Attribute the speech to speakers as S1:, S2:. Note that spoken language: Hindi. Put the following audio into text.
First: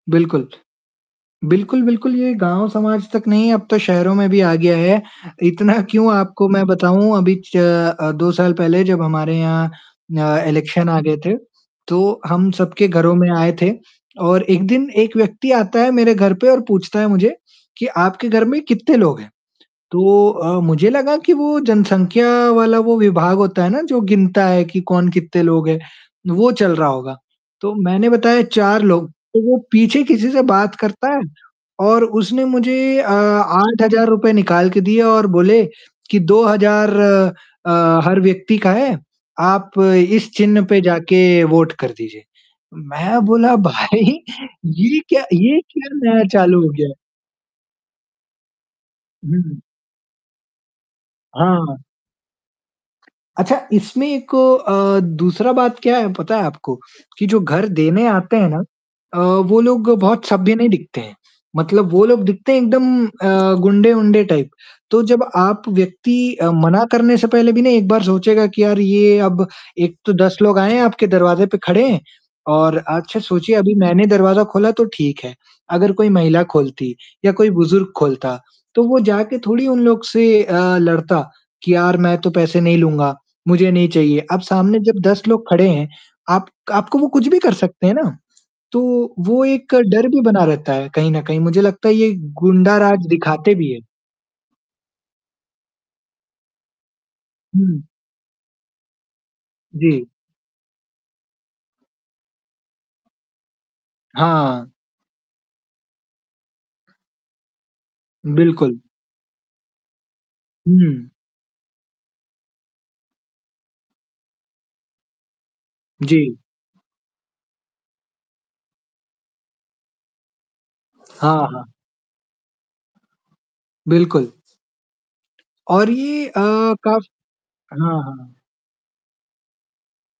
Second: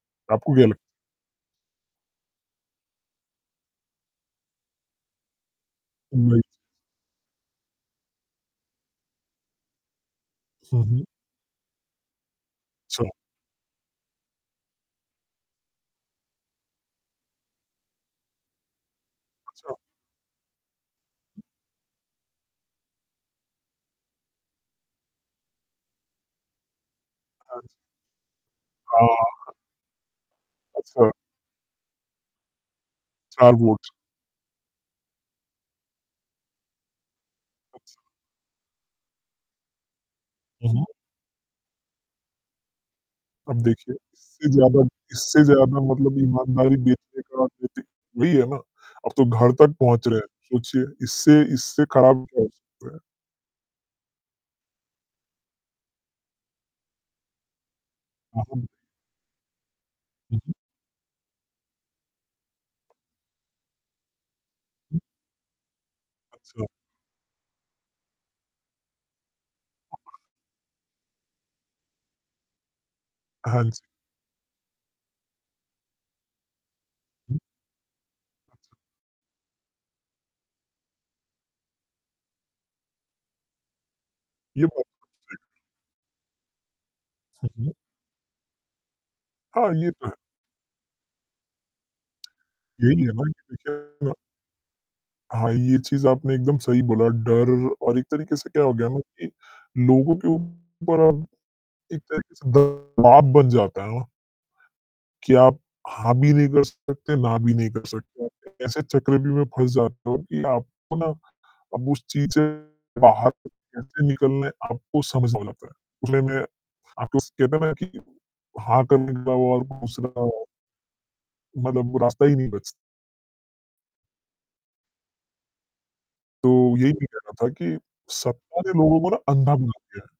S1: बिल्कुल।
S2: आपको क्या लग
S1: बिल्कुल, बिल्कुल ये गाँव समाज तक नहीं अब तो शहरों में भी आ गया है, इतना क्यों
S2: उ नहीं।
S1: आपको मैं बताऊँ अभी च अ, 2 साल पहले जब हमारे यहाँ अ,
S2: हुँ,
S1: इलेक्शन आ
S2: हुँ।
S1: गए थे, तो हम सबके
S2: छा
S1: घरों में आए थे और 1 दिन 1 व्यक्ति आता है मेरे घर पर और पूछता है मुझे कि, "आपके घर में कितने लोग हैं?"
S2: अच्छा।
S1: तो अ, मुझे लगा कि वो जनसंख्या वाला वो विभाग होता है ना, जो गिनता है कि कौन कितने लोग हैं, वो चल रहा होगा। तो
S2: अच्छा।
S1: मैंने बताया 4
S2: हाँ,
S1: लोग। तो
S2: हाँ।
S1: वो पीछे किसी से बात करता
S2: अच्छा।
S1: है और उसने मुझे अ,
S2: 4
S1: आठ
S2: वोट।
S1: हजार रुपए निकाल के दिए और बोले कि, "2000 अ, हर व्यक्ति का है, आप इस चिन्ह पे
S2: उहुँ।
S1: जाके वोट कर दीजिए।" मैं बोला,
S2: अब देखिए
S1: "भाई
S2: इससे ज़्यादा
S1: ये क्या
S2: इससे
S1: ये
S2: ज़्यादा
S1: क्या
S2: मतलब
S1: नया चालू हो
S2: ईमानदारी
S1: गया?"
S2: बेचते करा देते वही है ना, अब तो घर
S1: हुँ।
S2: तक पहुँच रहे हैं, सोचिए इससे,
S1: हाँ।
S2: इससे ख़राब क्या हो सकता है?
S1: अच्छा इसमें एक अ, दूसरा बात क्या है पता है आपको? कि जो घर देने आते
S2: हाँ,
S1: हैं ना
S2: हुँ।
S1: अ, वो लोग बहुत
S2: हुँ, हुँ।
S1: सभ्य नहीं दिखते हैं, मतलब वो लोग दिखते हैं एकदम अ, गुंडे-उंडे टाइप। तो जब आप व्यक्ति
S2: अच्छा।
S1: मना करने से पहले भी ना एक बार सोचेगा कि यार ये अब एक तो 10 लोग आए हैं आपके दरवाजे पर खड़े हैं और अच्छा सोचिए
S2: हाँ
S1: अभी
S2: जी।
S1: मैंने दरवाजा खोला तो ठीक है, अगर कोई महिला खोलती या
S2: हुँ।
S1: कोई बुजुर्ग खोलता,
S2: अच्छा।
S1: तो वो जाके थोड़ी उन लोग से अ, लड़ता कि यार मैं तो पैसे नहीं लूँगा, मुझे नहीं चाहिए। अब
S2: ये
S1: सामने
S2: बात तो
S1: जब 10
S2: सही कही।
S1: लोग खड़े हैं, आप आपको वो कुछ भी
S2: हुँ,
S1: कर
S2: हुँ।
S1: सकते हैं ना, तो वो
S2: हाँ,
S1: एक
S2: ये तो
S1: डर
S2: है।
S1: भी बना रहता है कहीं न कहीं, मुझे लगता है ये
S2: यही
S1: गुंडाराज
S2: है
S1: दिखाते भी हैं।
S2: ना। [unintelligible] हाँ, ये चीज़ आपने एकदम सही बोला, डर
S1: हुँ।
S2: और एक तरीके से क्या हो गया ना कि
S1: जी।
S2: लोगों के ऊपर अब एक तरीके से दवाब बन जाता है ना
S1: हाँ।
S2: कि आप हाँ, भी नहीं कर सकते, ना भी नहीं कर सकते।
S1: बिल्कुल।
S2: ऐसे चक्रव्यूह में फँस जाते हो कि आपको ना
S1: हुँ।
S2: अब उस चीज़ से बाहर कैसे निकलना है, आपको समझना पड़ता है। उसमें
S1: जी।
S2: आपको कहते हैं ना कि हाँ, करने के अलावा और दूसरा
S1: हाँ, हाँ।
S2: मतलब रास्ता ही नहीं बच
S1: बिल्कुल। और ये अ,
S2: तो यही भी
S1: काफ़ी
S2: कहना था कि
S1: हाँ, हाँ।
S2: सत्ता ने लोगों को ना अंधा बना दिया है।